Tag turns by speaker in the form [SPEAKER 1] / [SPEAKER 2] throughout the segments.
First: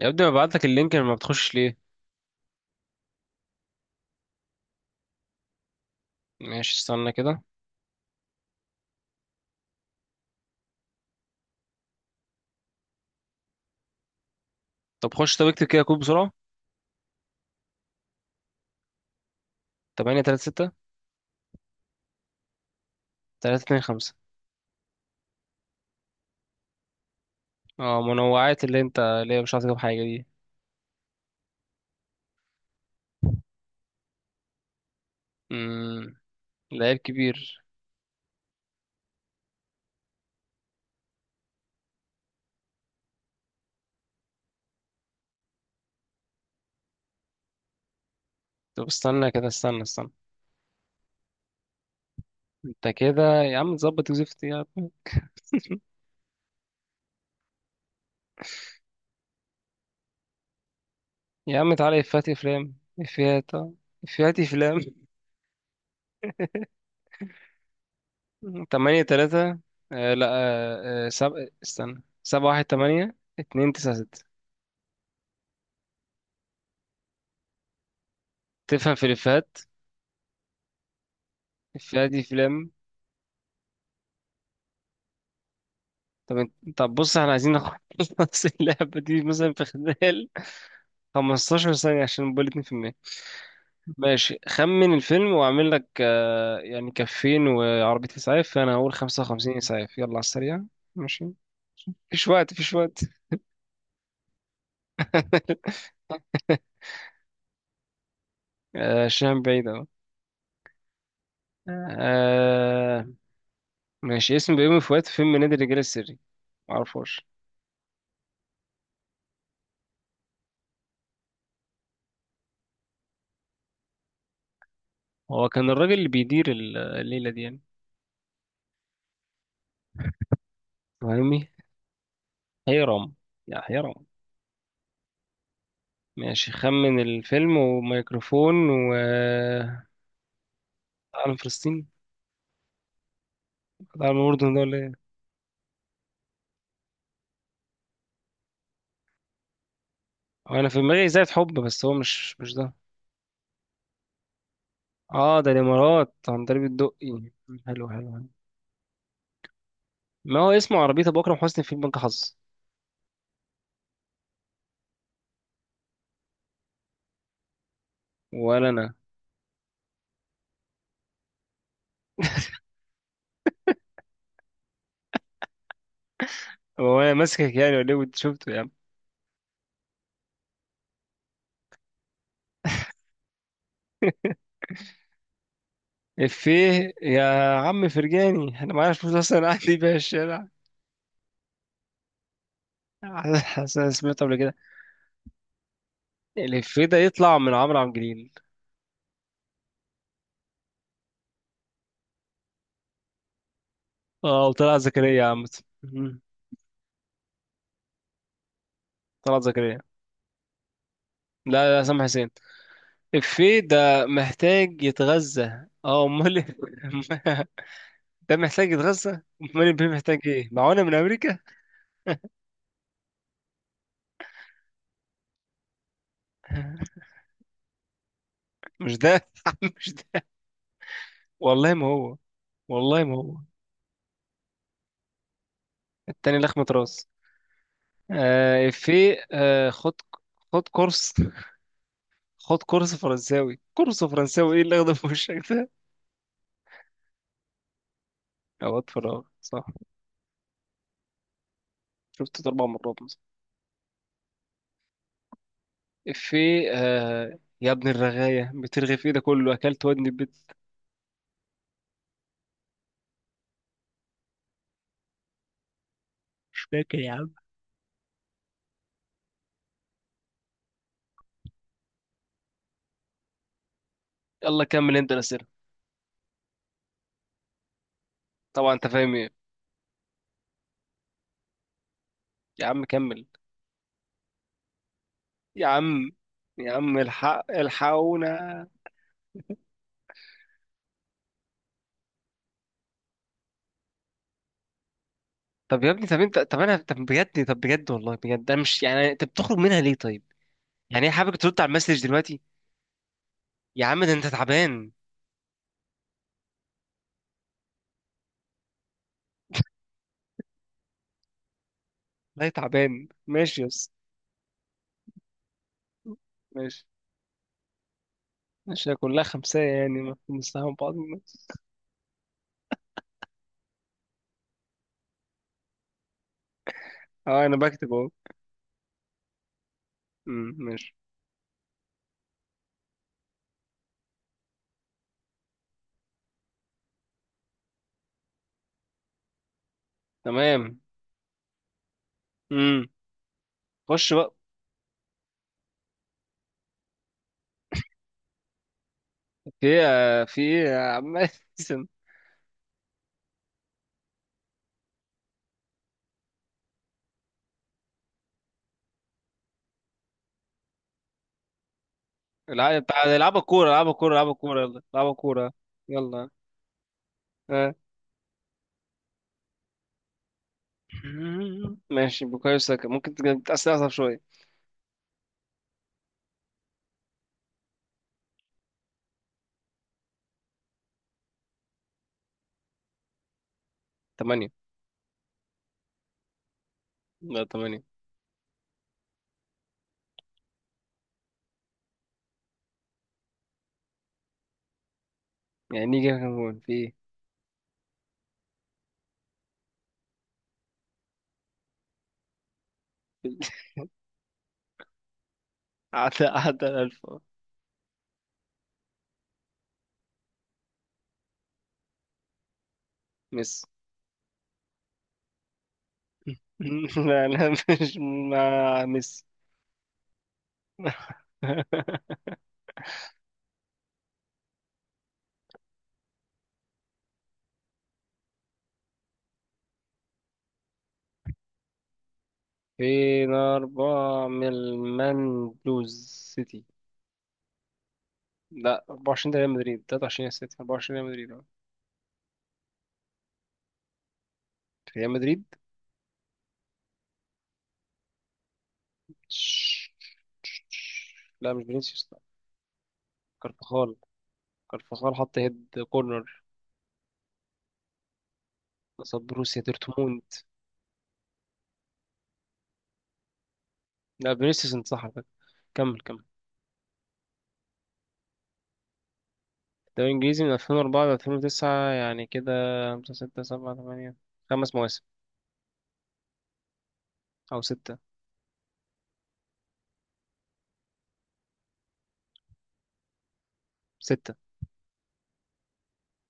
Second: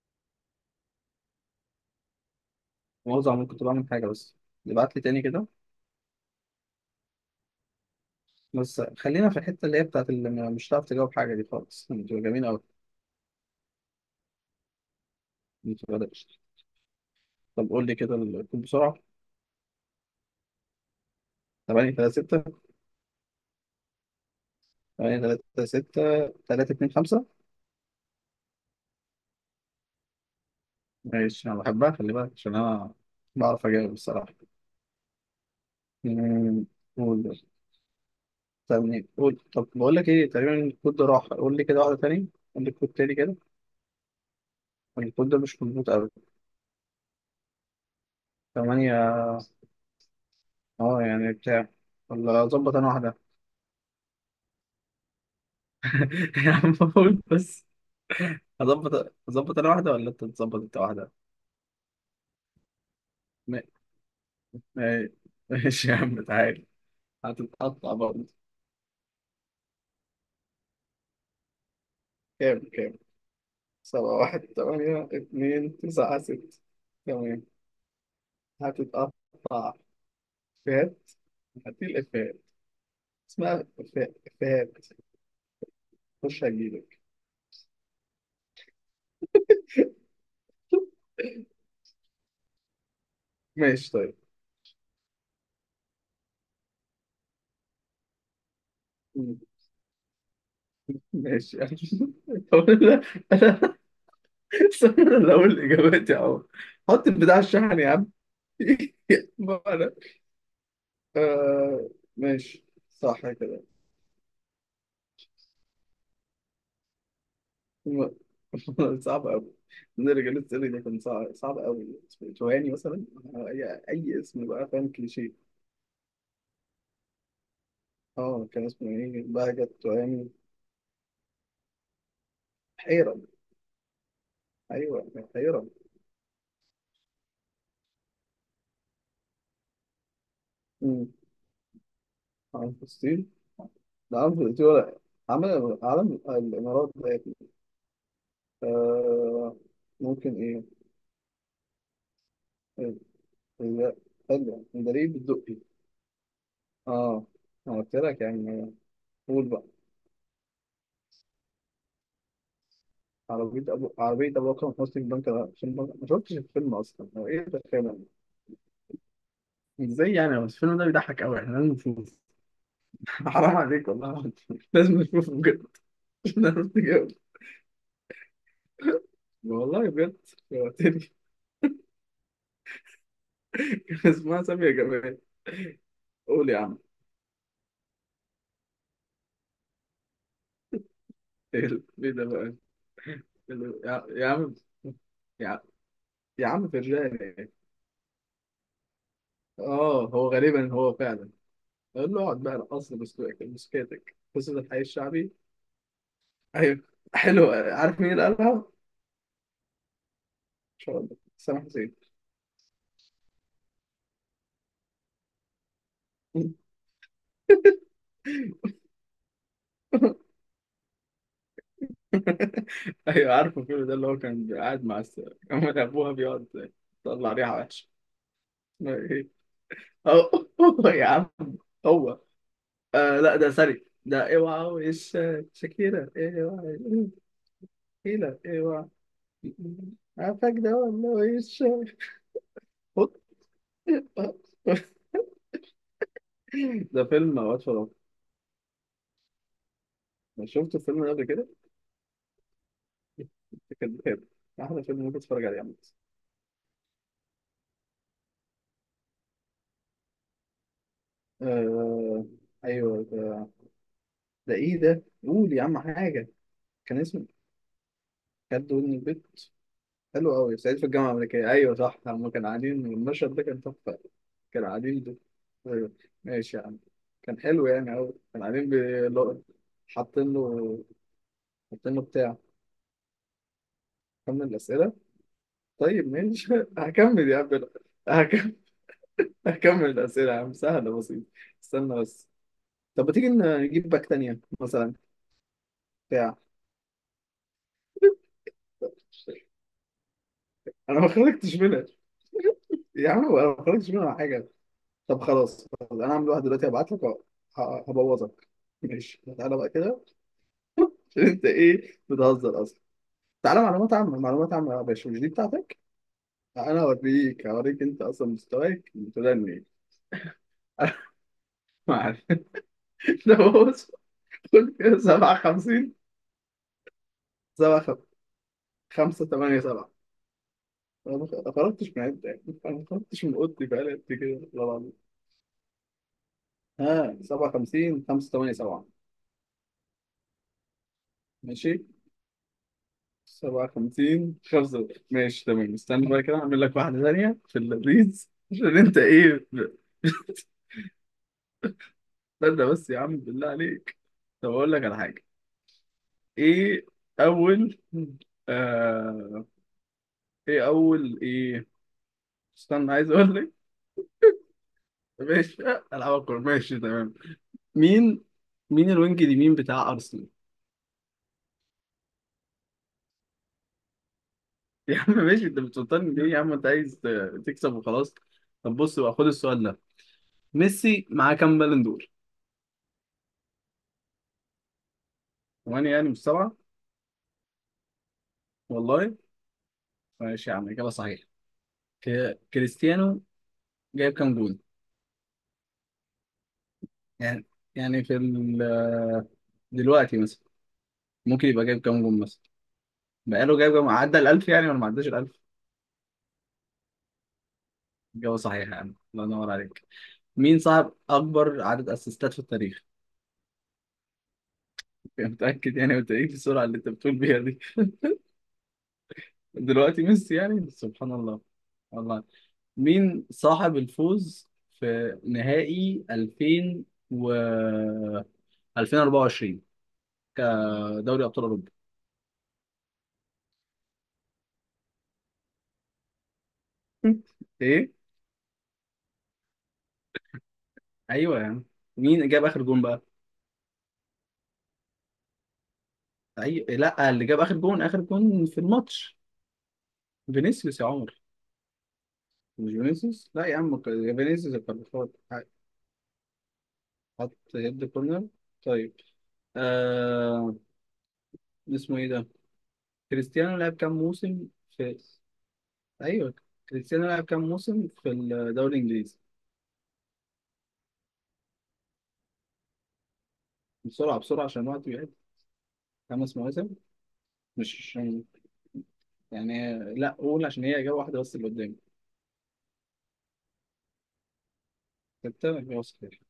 [SPEAKER 1] يا ابني ببعت لك اللينك لما بتخش ليه.
[SPEAKER 2] مؤاخذة، عمال كنت بعمل حاجة بس. ابعت لي تاني كده.
[SPEAKER 1] ماشي، استنى كده.
[SPEAKER 2] بس خلينا في الحتة اللي هي بتاعت اللي مش هتعرف تجاوب حاجة، دي خالص بتبقى جميلة أوي،
[SPEAKER 1] طب خش، طب اكتب كده كود
[SPEAKER 2] بتبقى
[SPEAKER 1] بسرعة.
[SPEAKER 2] دهش. طب قول لي كده الكود بسرعة.
[SPEAKER 1] 8 3 6
[SPEAKER 2] 8 3 6
[SPEAKER 1] 3 2 5.
[SPEAKER 2] 8 3 6 3 2 5.
[SPEAKER 1] اه، منوعات اللي انت اللي هي مش عارف تجيب حاجة دي.
[SPEAKER 2] ماشي، أنا بحبها، خلي بالك عشان أنا بعرف أجاوب الصراحة.
[SPEAKER 1] امم
[SPEAKER 2] أمم،
[SPEAKER 1] ده عيب
[SPEAKER 2] قول.
[SPEAKER 1] كبير.
[SPEAKER 2] طب قول، طب بقول لك إيه تقريبا الكود ده راح. قول لي كده واحدة تاني، قول لي الكود تاني كده، الكود ده مش مظبوط أوي.
[SPEAKER 1] طب
[SPEAKER 2] 8.
[SPEAKER 1] استنى كده، استنى.
[SPEAKER 2] يعني بتاع، ولا أظبط أنا
[SPEAKER 1] انت
[SPEAKER 2] واحدة؟
[SPEAKER 1] كده يا عم تظبط وزفت يا عم.
[SPEAKER 2] يا عم قول بس. هظبط انا واحده ولا انت تظبط انت واحده؟
[SPEAKER 1] يا عم تعالى، افات افلام، افيات
[SPEAKER 2] ما-
[SPEAKER 1] اه. افيات افلام.
[SPEAKER 2] ما- ماشي يا عم تعالى، هتتقطع برضه.
[SPEAKER 1] 8 3. آه لا آه آه، سب... استنى، 7
[SPEAKER 2] كام؟
[SPEAKER 1] 1
[SPEAKER 2] كام؟
[SPEAKER 1] 8 2 9
[SPEAKER 2] سبعة،
[SPEAKER 1] 6.
[SPEAKER 2] واحد، تمانية، اتنين، تسعة، ست. تمام،
[SPEAKER 1] تفهم في
[SPEAKER 2] هتتقطع.
[SPEAKER 1] الافيهات؟
[SPEAKER 2] فات. هديل
[SPEAKER 1] افيهات
[SPEAKER 2] إفيهات،
[SPEAKER 1] افلام.
[SPEAKER 2] اسمها إفيهات. خش
[SPEAKER 1] طب
[SPEAKER 2] هجيلك.
[SPEAKER 1] بص، احنا عايزين نخلص اللعبة دي مثلا في خلال 15 ثانية عشان نبقى 2%.
[SPEAKER 2] ماشي طيب.
[SPEAKER 1] ماشي، خمن الفيلم واعمل لك يعني كفين وعربية اسعاف، فانا هقول
[SPEAKER 2] مم.
[SPEAKER 1] 55 اسعاف، يلا على السريع. ماشي،
[SPEAKER 2] ماشي يعني
[SPEAKER 1] مفيش وقت
[SPEAKER 2] طب
[SPEAKER 1] مفيش
[SPEAKER 2] انا
[SPEAKER 1] وقت
[SPEAKER 2] انا استنى، أنا اللي اقول الاجابات يا عم. حط البتاع على الشحن يا عم
[SPEAKER 1] شام
[SPEAKER 2] ما
[SPEAKER 1] بعيد اهو.
[SPEAKER 2] أنا آه، ماشي
[SPEAKER 1] آه،
[SPEAKER 2] صح كده.
[SPEAKER 1] ماشي. اسم بيومي فؤاد في فيلم نادي الرجال السري، معرفوش.
[SPEAKER 2] م- صعب أوي. نرجع للسؤال ده، كان صعب، صعب أوي، اسمه توهاني مثلا. أي اسم بقى، فاهم، كليشيه.
[SPEAKER 1] هو كان الراجل اللي بيدير الليلة دي يعني،
[SPEAKER 2] اه كان اسمه إيه، بهجت توهاني.
[SPEAKER 1] فاهمني؟ حيرام.
[SPEAKER 2] حيرة.
[SPEAKER 1] يا حيرام.
[SPEAKER 2] أيوه كان حيرة.
[SPEAKER 1] ماشي، خمن الفيلم، وميكروفون و
[SPEAKER 2] أمم،
[SPEAKER 1] عالم فلسطين.
[SPEAKER 2] عن فلسطين.
[SPEAKER 1] عالم
[SPEAKER 2] ده عن
[SPEAKER 1] الأردن ده
[SPEAKER 2] فلسطين
[SPEAKER 1] ولا
[SPEAKER 2] ولا؟
[SPEAKER 1] ايه؟
[SPEAKER 2] عمل علم الإمارات ده يا ابني. آه. ممكن
[SPEAKER 1] هو انا في
[SPEAKER 2] إيه؟
[SPEAKER 1] دماغي زي حب، بس هو مش ده.
[SPEAKER 2] إيه، إيه، حلو مدريد
[SPEAKER 1] اه ده
[SPEAKER 2] الدقي.
[SPEAKER 1] الامارات، عندليب
[SPEAKER 2] اه،
[SPEAKER 1] الدقي.
[SPEAKER 2] أنا
[SPEAKER 1] حلو حلو
[SPEAKER 2] قلت لك
[SPEAKER 1] حلو.
[SPEAKER 2] يعني. قول بقى.
[SPEAKER 1] ما هو اسمه، عربية ابو اكرم حسني في بنك حظ.
[SPEAKER 2] عربية أبو أكرم حسني في بنك الفيلم. ما شفتش الفيلم أصلا، هو إيه ده فعلا؟
[SPEAKER 1] ولا انا.
[SPEAKER 2] إزاي يعني، بس الفيلم ده بيضحك أوي، إحنا لازم نشوف حرام عليك، والله العظيم. لازم نشوفه بجد مش هنعرف
[SPEAKER 1] هو
[SPEAKER 2] نجاوب.
[SPEAKER 1] انا ماسكك يعني ولا ايه، وانت شفته يا عم؟
[SPEAKER 2] والله بجد، شوقتني كان اسمها سامية جمال. قول يا عم.
[SPEAKER 1] افيه. يا عم فرجاني، انا معايا فلوس اصلا قاعد دي بيها الشارع.
[SPEAKER 2] إيه ده بقى؟
[SPEAKER 1] حاسس أنا
[SPEAKER 2] يا
[SPEAKER 1] سمعته
[SPEAKER 2] يا
[SPEAKER 1] قبل كده.
[SPEAKER 2] عم، يا يا عم
[SPEAKER 1] الافيه ده يطلع
[SPEAKER 2] فرجاني.
[SPEAKER 1] من عمرو عبد الجليل.
[SPEAKER 2] آه، هو غالبا هو فعلا. قول له اقعد بقى، رقص لي بسكوتك بسكوتك،
[SPEAKER 1] اه
[SPEAKER 2] قصة
[SPEAKER 1] وطلع
[SPEAKER 2] الحي
[SPEAKER 1] زكريا يا
[SPEAKER 2] الشعبي.
[SPEAKER 1] عم. مم.
[SPEAKER 2] أيوه. حلو، عارف مين اللي قالها؟ إن
[SPEAKER 1] طلعت زكريا.
[SPEAKER 2] شاء الله سامح
[SPEAKER 1] لا،
[SPEAKER 2] حسين.
[SPEAKER 1] سامح حسين. الفيه ده محتاج يتغذى، اه امال إيه؟ ده محتاج يتغذى. امال البيه محتاج ايه، معونه من امريكا؟
[SPEAKER 2] ايوه، عارفه الفيلم ده، اللي هو كان قاعد مع كان ابوها بيقعد يطلع ريحه وحشه.
[SPEAKER 1] مش
[SPEAKER 2] ايه؟
[SPEAKER 1] ده مش ده.
[SPEAKER 2] هو هو يا عم
[SPEAKER 1] والله ما هو.
[SPEAKER 2] هو.
[SPEAKER 1] والله ما
[SPEAKER 2] آه لا،
[SPEAKER 1] هو.
[SPEAKER 2] ده سري، ده اوعى وش، شاكيرا
[SPEAKER 1] التاني لخمة
[SPEAKER 2] اوعى،
[SPEAKER 1] راس.
[SPEAKER 2] شاكيرا اوعى.
[SPEAKER 1] في خد،
[SPEAKER 2] عارفك
[SPEAKER 1] خد
[SPEAKER 2] ده والله،
[SPEAKER 1] كورس،
[SPEAKER 2] وش.
[SPEAKER 1] خد كورس
[SPEAKER 2] هوب.
[SPEAKER 1] فرنساوي، كورس فرنساوي ايه اللي اخده في وشك ده؟
[SPEAKER 2] ده فيلم اوقات فراغ.
[SPEAKER 1] اوقات فراغ، صح.
[SPEAKER 2] أنا شفت الفيلم ده قبل كده؟
[SPEAKER 1] شفته اربع مرات مثلا.
[SPEAKER 2] كان بخير. احلى فيلم ممكن تتفرج عليه عامة.
[SPEAKER 1] في يا ابن الرغاية، بترغي في ايه ده كله، اكلت ودني البيت.
[SPEAKER 2] آه. ايوه، ده ايه ده؟ قول يا عم حاجة.
[SPEAKER 1] مش فاكر
[SPEAKER 2] كان
[SPEAKER 1] يا
[SPEAKER 2] اسمه
[SPEAKER 1] عم.
[SPEAKER 2] كان ودن البيت. حلو قوي سعيد في الجامعة الأمريكية، أيوة صح، هما كانوا قاعدين، المشهد ده كان تحفة.
[SPEAKER 1] يلا
[SPEAKER 2] كانوا
[SPEAKER 1] كمل
[SPEAKER 2] قاعدين
[SPEAKER 1] انت
[SPEAKER 2] ده.
[SPEAKER 1] الاسئله.
[SPEAKER 2] أيوة. ماشي يا عم، كان حلو يعني أوي. كانوا قاعدين
[SPEAKER 1] طبعا انت فاهم ايه.
[SPEAKER 2] حاطين له حاطين له بتاع.
[SPEAKER 1] يا عم كمل.
[SPEAKER 2] كمل الأسئلة.
[SPEAKER 1] يا
[SPEAKER 2] طيب
[SPEAKER 1] عم،
[SPEAKER 2] ماشي
[SPEAKER 1] يا عم
[SPEAKER 2] هكمل يا
[SPEAKER 1] الحق
[SPEAKER 2] عم أنا. هكمل
[SPEAKER 1] الحقونا.
[SPEAKER 2] هكمل الأسئلة يا عم، سهلة بسيطة. استنى بس، طب ما تيجي نجيب باك تانية مثلا،
[SPEAKER 1] طب يا ابني، طب
[SPEAKER 2] بتاع.
[SPEAKER 1] انت، طب انا، طب بجد، طب بجد، والله بجد انا مش، يعني انت بتخرج منها ليه طيب؟
[SPEAKER 2] أنا
[SPEAKER 1] يعني
[SPEAKER 2] ما
[SPEAKER 1] ايه، حابب
[SPEAKER 2] خرجتش
[SPEAKER 1] ترد على
[SPEAKER 2] منها
[SPEAKER 1] المسج دلوقتي؟
[SPEAKER 2] يا عم أنا ما
[SPEAKER 1] يا
[SPEAKER 2] خرجتش
[SPEAKER 1] عم ده
[SPEAKER 2] منها
[SPEAKER 1] انت
[SPEAKER 2] حاجة.
[SPEAKER 1] تعبان.
[SPEAKER 2] طب خلاص، انا هعمل واحد دلوقتي، هبعت لك هبوظك. ماشي، تعالى بقى كده عشان انت ايه،
[SPEAKER 1] لا
[SPEAKER 2] بتهزر اصلا.
[SPEAKER 1] تعبان،
[SPEAKER 2] تعالى
[SPEAKER 1] ماشي يس.
[SPEAKER 2] معلومات عامة، معلومات عامة يا باشا، مش دي بتاعتك. انا
[SPEAKER 1] ماشي.
[SPEAKER 2] هوريك، انت اصلا
[SPEAKER 1] ماشي،
[SPEAKER 2] مستواك
[SPEAKER 1] هي كلها
[SPEAKER 2] بتدني
[SPEAKER 1] خمسة،
[SPEAKER 2] ايه.
[SPEAKER 1] يعني ما بنستحمل بعض الناس.
[SPEAKER 2] معلش. ده بص، خد كده. 57،
[SPEAKER 1] اه انا بكتب
[SPEAKER 2] 7،
[SPEAKER 1] اهو.
[SPEAKER 2] 5، 8، 7.
[SPEAKER 1] ماشي،
[SPEAKER 2] انا ما خرجتش من عدة يعني، انا ما خرجتش من اوضتي بقالي قد كده، والله العظيم. ها، 57، 5، 8، 7.
[SPEAKER 1] تمام.
[SPEAKER 2] ماشي.
[SPEAKER 1] امم خش بقى.
[SPEAKER 2] 57، خمسة. ماشي تمام، استنى بقى كده، اعمل لك واحدة تانية في اللذيذ عشان انت ايه
[SPEAKER 1] في ايه، في ايه يا عم؟ اسم.
[SPEAKER 2] استنى بس يا عم بالله عليك، طب اقول لك على حاجة. ايه؟ اول آه... ايه، اول ايه؟
[SPEAKER 1] العب
[SPEAKER 2] استنى عايز
[SPEAKER 1] العب،
[SPEAKER 2] اقول
[SPEAKER 1] العبوا
[SPEAKER 2] لك.
[SPEAKER 1] كورة، العبوا كورة، العبوا كورة، يلا العبوا كورة.
[SPEAKER 2] ماشي العب
[SPEAKER 1] يلا.
[SPEAKER 2] الكورة، ماشي تمام.
[SPEAKER 1] آه.
[SPEAKER 2] مين مين الوينج اليمين بتاع ارسنال؟
[SPEAKER 1] ماشي بوكايو ساكا، ممكن تأثر أصعب شوية.
[SPEAKER 2] يا عم ماشي، انت بتفطرني ليه يا عم، انت عايز تكسب وخلاص. طب بص بقى، خد السؤال ده. ميسي معاه كام بالون دور؟
[SPEAKER 1] تمانية.
[SPEAKER 2] ثمانية، يعني مش سبعة؟
[SPEAKER 1] لا تمانية.
[SPEAKER 2] والله. ماشي يا عم، إجابة صحيحة. كريستيانو جايب كام جول؟
[SPEAKER 1] يعني نيجي كان جول في إيه؟
[SPEAKER 2] يعني يعني دلوقتي مثلا، ممكن يبقى جايب كام جول مثلا؟ بقاله جايب كام، عدى ال 1000 يعني ولا ما عداش ال 1000؟
[SPEAKER 1] عدى الألف أه.
[SPEAKER 2] إجابة صحيحة يا عم، الله ينور عليك. مين صاحب أكبر عدد أسيستات في التاريخ؟
[SPEAKER 1] ميسي.
[SPEAKER 2] متأكد يعني؟ وأنت إيه السرعة اللي أنت بتقول
[SPEAKER 1] لا
[SPEAKER 2] بيها
[SPEAKER 1] أنا
[SPEAKER 2] دي؟
[SPEAKER 1] مش مع ميسي.
[SPEAKER 2] دلوقتي ميسي يعني، سبحان الله، الله. مين صاحب الفوز في نهائي 2000 و 2024 كدوري أبطال أوروبا؟
[SPEAKER 1] فين أربعة من المان بلوز سيتي.
[SPEAKER 2] ايه؟
[SPEAKER 1] لا 24 ده ريال مدريد، 23 سيتي، 24 ريال مدريد
[SPEAKER 2] ايوه
[SPEAKER 1] أه.
[SPEAKER 2] يا عم. مين جاب اخر جون بقى؟
[SPEAKER 1] ريال مدريد.
[SPEAKER 2] ايوه لا، اللي جاب اخر جون، في الماتش، فينيسيوس يا عمر.
[SPEAKER 1] لا مش فينيسيوس لا.
[SPEAKER 2] مش فينيسيوس لا يا عم،
[SPEAKER 1] كارفخال.
[SPEAKER 2] فينيسيوس، الكارفات،
[SPEAKER 1] كارفخال حط هيد كورنر
[SPEAKER 2] حط هيد كورنر. طيب.
[SPEAKER 1] قصاد بروسيا دورتموند.
[SPEAKER 2] آه... اسمه ايه ده، كريستيانو لعب كام
[SPEAKER 1] لا
[SPEAKER 2] موسم
[SPEAKER 1] فينيسيوس، انت
[SPEAKER 2] في،
[SPEAKER 1] صح على فكرة. كمل.
[SPEAKER 2] ايوه، كريستيانو لعب كام موسم في الدوري الانجليزي؟
[SPEAKER 1] الدوري الإنجليزي من 2004 ل 2009 يعني كده، خمسة ستة سبعة تمانية.
[SPEAKER 2] بسرعه بسرعه، عشان
[SPEAKER 1] خمس
[SPEAKER 2] الوقت
[SPEAKER 1] مواسم،
[SPEAKER 2] بيعد. خمس مواسم،
[SPEAKER 1] أو
[SPEAKER 2] مش
[SPEAKER 1] ستة.
[SPEAKER 2] عشان يعني لا، قول عشان هي اجابه واحده بس اللي قدامي.
[SPEAKER 1] ستة.
[SPEAKER 2] ستة يبقى خير.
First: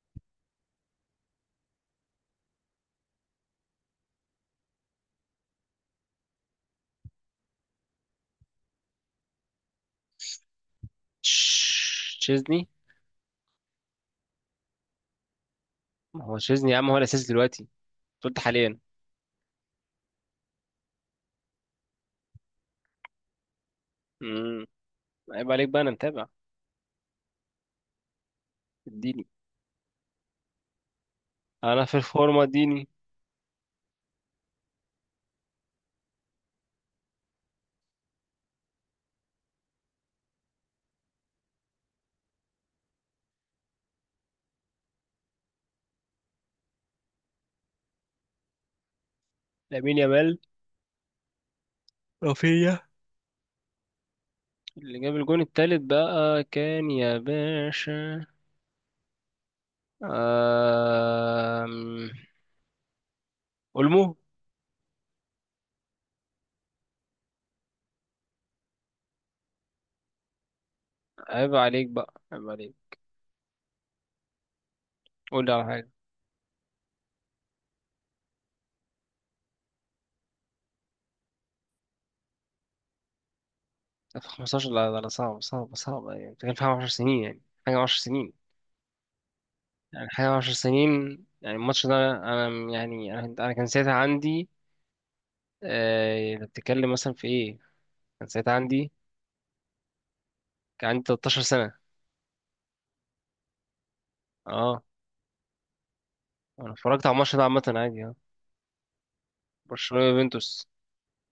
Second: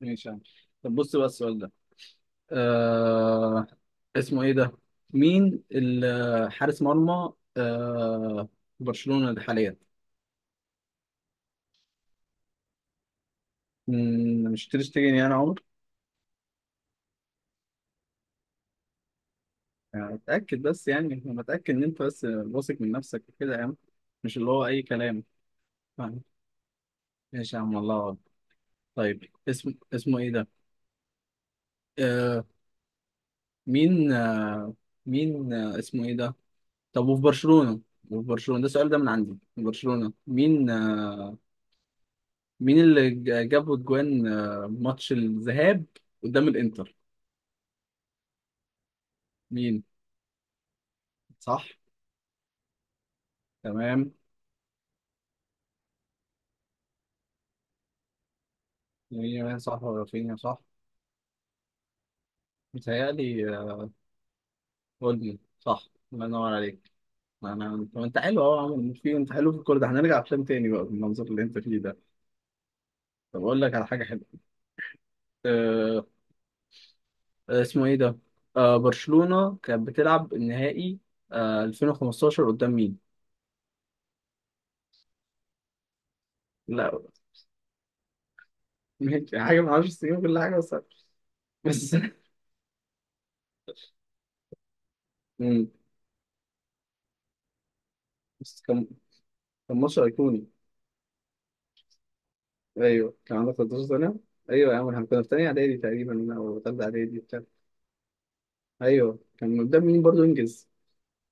[SPEAKER 2] ماشي يا عم. طب بص بقى السؤال ده، آه. اسمه ايه ده، مين حارس مرمى برشلونة ده حاليا؟
[SPEAKER 1] تشيزني.
[SPEAKER 2] مم، مش تير شتيجن يعني يا عمر؟
[SPEAKER 1] ما هو تشيزني يا عم، هو الأساس دلوقتي، أنت قلت حاليا.
[SPEAKER 2] يعني اتاكد بس، يعني انا متاكد ان انت بس واثق من نفسك كده يا عم، مش اللي
[SPEAKER 1] امم
[SPEAKER 2] هو اي كلام.
[SPEAKER 1] عيب عليك بقى، أنا
[SPEAKER 2] فاهم؟
[SPEAKER 1] متابع.
[SPEAKER 2] ماشي يا عم، الله أكبر. طيب
[SPEAKER 1] اديني،
[SPEAKER 2] اسمه ايه ده؟
[SPEAKER 1] أنا في الفورمة
[SPEAKER 2] آه
[SPEAKER 1] اديني.
[SPEAKER 2] مين آه مين آه اسمه ايه ده؟ طب وفي برشلونة ده السؤال، ده من عندي. في برشلونة مين اللي جابوا الجوان؟ ماتش الذهاب قدام الانتر، مين؟
[SPEAKER 1] لامين يامال.
[SPEAKER 2] صح.
[SPEAKER 1] رافينيا.
[SPEAKER 2] تمام.
[SPEAKER 1] اللي جاب الجون التالت بقى كان يا باشا،
[SPEAKER 2] مين صح ولا رافينيا صح؟
[SPEAKER 1] آم...
[SPEAKER 2] متهيألي
[SPEAKER 1] أولمو.
[SPEAKER 2] قولي صح. الله ينور عليك. انا طب، انت حلو اهو يا عم، مش في، انت حلو في الكوره ده، هنرجع افلام تاني بقى بالمنظر اللي
[SPEAKER 1] عيب
[SPEAKER 2] انت فيه
[SPEAKER 1] عليك
[SPEAKER 2] ده.
[SPEAKER 1] بقى، عيب عليك.
[SPEAKER 2] طب اقول لك على حاجه حلوه.
[SPEAKER 1] قول لي على حاجة.
[SPEAKER 2] أه. اسمه ايه ده؟ برشلونه كانت بتلعب النهائي 2015 قدام مين؟
[SPEAKER 1] في 15، لا، صعب يعني بتتكلم في حاجة 10
[SPEAKER 2] لا
[SPEAKER 1] سنين يعني، حاجة 10 سنين،
[SPEAKER 2] ماشي حاجه، ما اعرفش
[SPEAKER 1] يعني
[SPEAKER 2] السنين
[SPEAKER 1] حاجة
[SPEAKER 2] كل
[SPEAKER 1] 10
[SPEAKER 2] حاجه بس.
[SPEAKER 1] سنين. يعني الماتش
[SPEAKER 2] بس
[SPEAKER 1] ده أنا، يعني أنا كان ساعتها عندي،
[SPEAKER 2] مم.
[SPEAKER 1] أنت بتتكلم مثلا في إيه؟ كان ساعتها
[SPEAKER 2] بس
[SPEAKER 1] عندي،
[SPEAKER 2] كان ماتش أيقوني.
[SPEAKER 1] كان عندي 13 سنة.
[SPEAKER 2] ايوه، كان عندك 13 سنه. ايوه يا
[SPEAKER 1] أه.
[SPEAKER 2] عم، احنا كنا في تانية اعدادي تقريبا، او
[SPEAKER 1] أنا
[SPEAKER 2] تالتة
[SPEAKER 1] اتفرجت على
[SPEAKER 2] اعدادي
[SPEAKER 1] الماتش
[SPEAKER 2] بتاع.
[SPEAKER 1] ده عامة عادي أه.
[SPEAKER 2] ايوه، كان قدام مين
[SPEAKER 1] برشلونة
[SPEAKER 2] برضه
[SPEAKER 1] يوفنتوس.
[SPEAKER 2] انجز؟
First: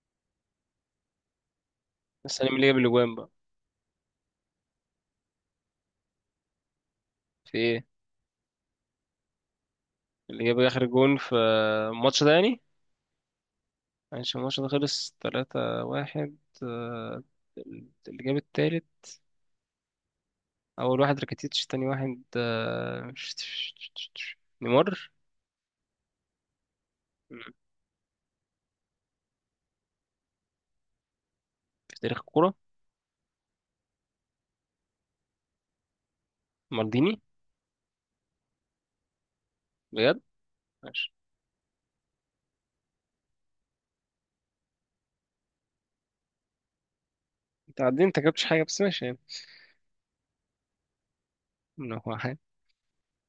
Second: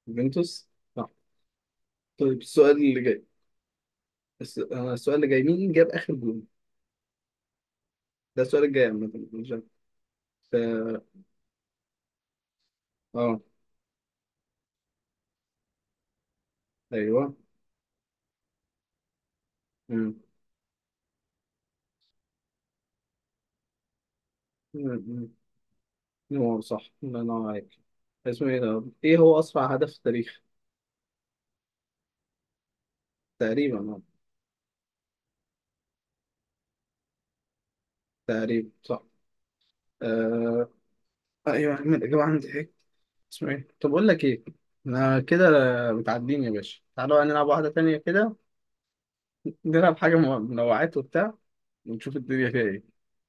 [SPEAKER 2] يوفنتوس. صح. طيب
[SPEAKER 1] بس أنا مين اللي
[SPEAKER 2] السؤال
[SPEAKER 1] جاب
[SPEAKER 2] اللي
[SPEAKER 1] الأجوان
[SPEAKER 2] جاي،
[SPEAKER 1] بقى
[SPEAKER 2] السؤال اللي جاي، مين جاب اخر جول؟
[SPEAKER 1] في إيه؟
[SPEAKER 2] ده السؤال الجاي، عامه مش عارف.
[SPEAKER 1] اللي
[SPEAKER 2] ف-
[SPEAKER 1] جاب آخر جون في الماتش ده يعني؟
[SPEAKER 2] اه
[SPEAKER 1] معلش الماتش ده خلص 3-1. آه،
[SPEAKER 2] ايوه.
[SPEAKER 1] اللي جاب التالت،
[SPEAKER 2] مم.
[SPEAKER 1] اول واحد راكيتيتش، تاني واحد نيمار.
[SPEAKER 2] مم. مم. هو صح، الله
[SPEAKER 1] مم.
[SPEAKER 2] ينور عليك. اسمه ايه ده، ايه هو اسرع هدف في التاريخ
[SPEAKER 1] في تاريخ الكوره،
[SPEAKER 2] تقريبا؟ آه.
[SPEAKER 1] مالديني.
[SPEAKER 2] تقريبا صح.
[SPEAKER 1] بجد.
[SPEAKER 2] آه.
[SPEAKER 1] ماشي.
[SPEAKER 2] ايوه يا عم الاجابه عندي. اسمه ايه، طب اقول لك ايه، انا كده متعدين يا باشا. تعالوا بقى نلعب واحده
[SPEAKER 1] انت
[SPEAKER 2] تانية
[SPEAKER 1] عدين انت
[SPEAKER 2] كده،
[SPEAKER 1] جبتش حاجه بس، ماشي يعني.
[SPEAKER 2] نلعب حاجه منوعات وبتاع،
[SPEAKER 1] إنه
[SPEAKER 2] ونشوف
[SPEAKER 1] هو حاجة.
[SPEAKER 2] الدنيا فيها ايه.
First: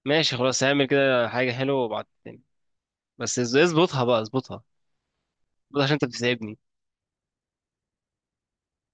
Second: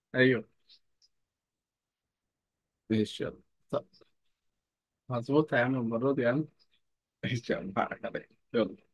[SPEAKER 1] ماشي
[SPEAKER 2] ايوه.
[SPEAKER 1] خلاص، هعمل كده حاجه حلوه وبعد تاني.
[SPEAKER 2] ماشي
[SPEAKER 1] بس
[SPEAKER 2] يلا. طب
[SPEAKER 1] اظبطها بقى، اظبطها.
[SPEAKER 2] هظبطها يا عم
[SPEAKER 1] اظبطها عشان انت
[SPEAKER 2] المره دي يا عم
[SPEAKER 1] بتساعدني.
[SPEAKER 2] ماشي يا عم، حقك عليا. يلا.